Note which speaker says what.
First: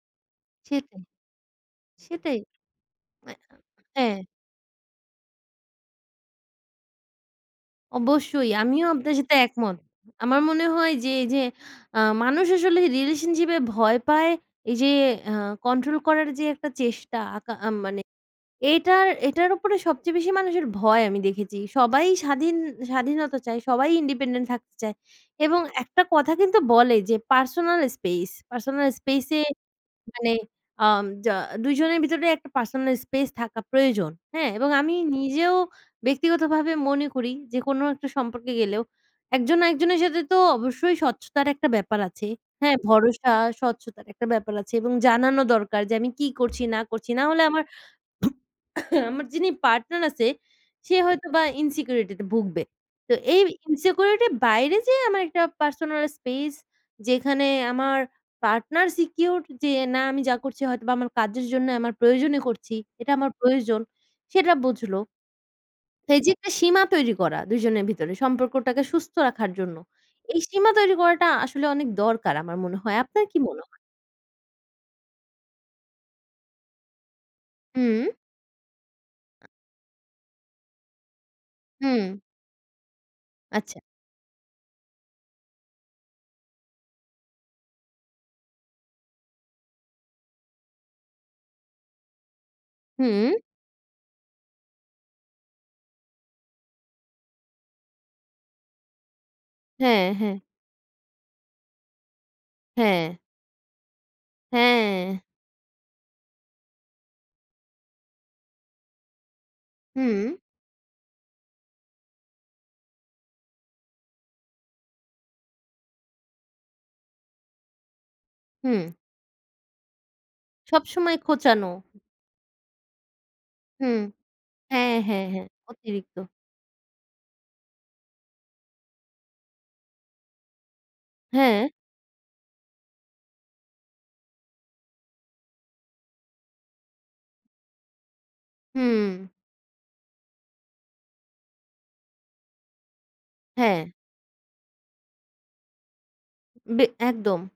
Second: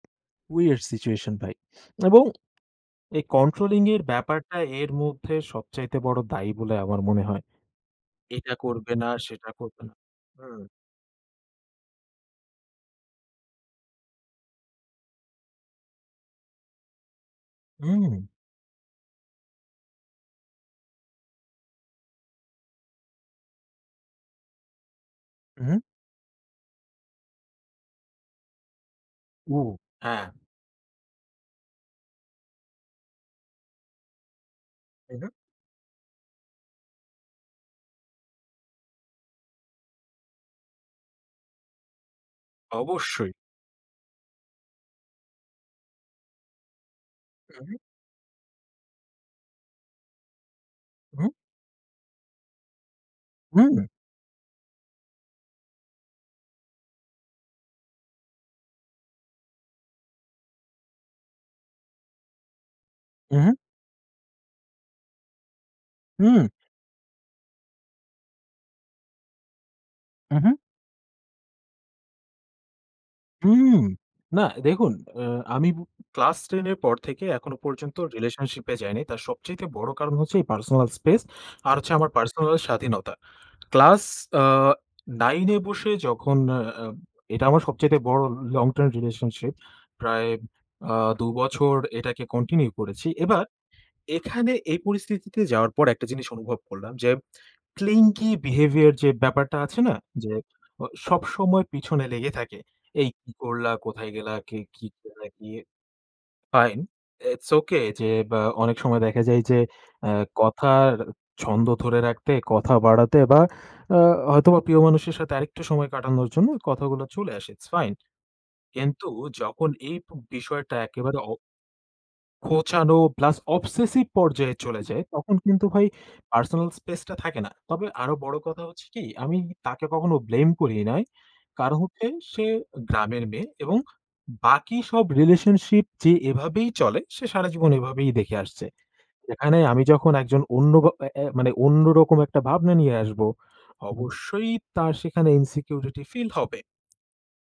Speaker 1: Weird
Speaker 2: সেটাই।
Speaker 1: Situation ভাই এবং
Speaker 2: সেটাই,
Speaker 1: এই কন্ট্রোলিং এর
Speaker 2: হ্যাঁ।
Speaker 1: ব্যাপারটা এর মধ্যে সবচাইতে বড় দায়ী বলে আমার মনে হয়।
Speaker 2: অবশ্যই
Speaker 1: এটা
Speaker 2: আমিও
Speaker 1: করবে না
Speaker 2: আপনার সাথে
Speaker 1: সেটা
Speaker 2: একমত।
Speaker 1: করবে না।
Speaker 2: আমার
Speaker 1: হুম।
Speaker 2: মনে হয় যে, এই যে, আ মানুষ আসলে রিলেশনশিপ এ ভয় পায় এই যে, আ কন্ট্রোল করার যে, একটা চেষ্টা আ মানে
Speaker 1: হুম।
Speaker 2: এটার, এটার উপরে সবচেয়ে বেশি মানুষের ভয় আমি দেখেছি। সবাই স্বাধীন, স্বাধীনতা চায় সবাই ইন্ডিপেন্ডেন্ট থাকতে চায় এবং
Speaker 1: হুম।
Speaker 2: একটা কথা কিন্তু বলে যে, পার্সোনাল স্পেস, পার্সোনাল স্পেস এ
Speaker 1: ও! হ্যাঁ।
Speaker 2: মানে আ ২ জনের ভিতরে একটা পার্সোনাল স্পেস থাকা প্রয়োজন, হ্যাঁ, এবং আমি
Speaker 1: তাই না?
Speaker 2: নিজেও ব্যক্তিগতভাবে মনে করি যে, কোনো একটা সম্পর্কে গেলেও একজন না একজনের সাথে তো অবশ্যই স্বচ্ছতার একটা ব্যাপার আছে, হ্যাঁ,
Speaker 1: অবশ্যই।
Speaker 2: ভরসা, স্বচ্ছতার একটা ব্যাপার আছে এবং জানানো দরকার যে, আমি কি করছি, না করছি না হলে আমার,
Speaker 1: হুম।
Speaker 2: আমার যিনি পার্টনার আছে, সে হয়তো
Speaker 1: হুম।
Speaker 2: বা ইনসিকিউরিটি তে ভুগবে। তো এই
Speaker 1: হুম।
Speaker 2: ইনসিকিউরিটি এর বাইরে যে, আমার একটা পার্সোনাল স্পেস যেখানে আমার পার্টনার সিকিউরড যে, না, আমি যা করছি হয়তো বা আমার কাজের জন্য আমার প্রয়োজনে করছি। এটা আমার
Speaker 1: হুম।
Speaker 2: প্রয়োজন সেটা বুঝল। এই যে, একটা
Speaker 1: হুম।
Speaker 2: সীমা তৈরী করা ২ জনের ভিতরে সম্পর্কটাকে সুস্থ রাখার জন্য। এই
Speaker 1: হুম, হুম।
Speaker 2: সীমা তৈরী করাটা আসলে অনেক দরকার আমার মনে হয় আপনার কি মনে হয়?
Speaker 1: হুম, না, দেখুন অ্যা আমি ক্লাস ১০ এর পর থেকে এখনো পর্যন্ত
Speaker 2: হুম।
Speaker 1: রিলেশনশিপ এ যাইনি। তার সবচাইতে বড় কারণ হচ্ছে পার্সোনাল স্পেস আর হচ্ছে আমার
Speaker 2: হুম।
Speaker 1: পার্সোনাল স্বাধীনতা।
Speaker 2: আচ্ছা।
Speaker 1: ক্লাস অ ৯ এ বসে যখন এটা আমার সবচাইতে বড় লং টার্ম রিলেশনশিপ প্রায় অ্যা ২ বছর এটাকে কন্টিনিউ করেছি।
Speaker 2: হুম।
Speaker 1: এবার এখানে এই পরিস্থিতিতে যাওয়ার পর একটা জিনিস অনুভব করলাম যে, ক্লিংকি বিহেভিয়ার যে, ব্যাপারটা আছে না
Speaker 2: হ্যাঁ,
Speaker 1: যে,
Speaker 2: হ্যাঁ।
Speaker 1: সবসময় পিছনে লেগে থাকে। এই
Speaker 2: হ্যাঁ।
Speaker 1: কি করলা, কোথায় গেল? কে কি
Speaker 2: হ্যাঁ।
Speaker 1: কোথায় গিয়ে? ফাইন। ইটস ওকে যে, অ্যা অনেক সময় দেখা যায় যে, অ্যা
Speaker 2: হুম।
Speaker 1: কথার ছন্দ ধরে রাখতে কথা বাড়াতে বা অ্যা হয়তোবা প্রিয় মানুষের সাথে আরেকটু সময় কাটানোর জন্য কথাগুলো চলে আসে। It's fine.
Speaker 2: হুম।
Speaker 1: কিন্তু যখন এই বিষয়টা
Speaker 2: সবসময়
Speaker 1: একেবারে অ
Speaker 2: খোঁচানো।
Speaker 1: খোঁচানো প্লাস
Speaker 2: হুম,
Speaker 1: অবসেসিভ পর্যায়ে চলে
Speaker 2: হ্যাঁ,
Speaker 1: যায়,
Speaker 2: হ্যাঁ,
Speaker 1: তখন
Speaker 2: হ্যাঁ,
Speaker 1: কিন্তু ভাই
Speaker 2: অতিরিক্ত।
Speaker 1: পার্সোনাল স্পেস টা থাকে না। তবে আরও বড় কথা হচ্ছে কি, আমি তাকে কখনো ব্লেম করি নাই।
Speaker 2: হ্যাঁ।
Speaker 1: কারণ হচ্ছে, সে গ্রামের মেয়ে এবং বাকি সব রিলেশনশিপ যে, এভাবেই চলে সে সারাজীবন এভাবেই দেখে আসছে।
Speaker 2: হুম।
Speaker 1: এখানে আমি যখন একজন অন্য এ এ মানে অন্যরকম একটা ভাবনা নিয়ে আসব,
Speaker 2: হ্যাঁ।
Speaker 1: অবশ্যই তার সেখানে ইনসিকিউরিটি ফিল হবে।
Speaker 2: বে একদম।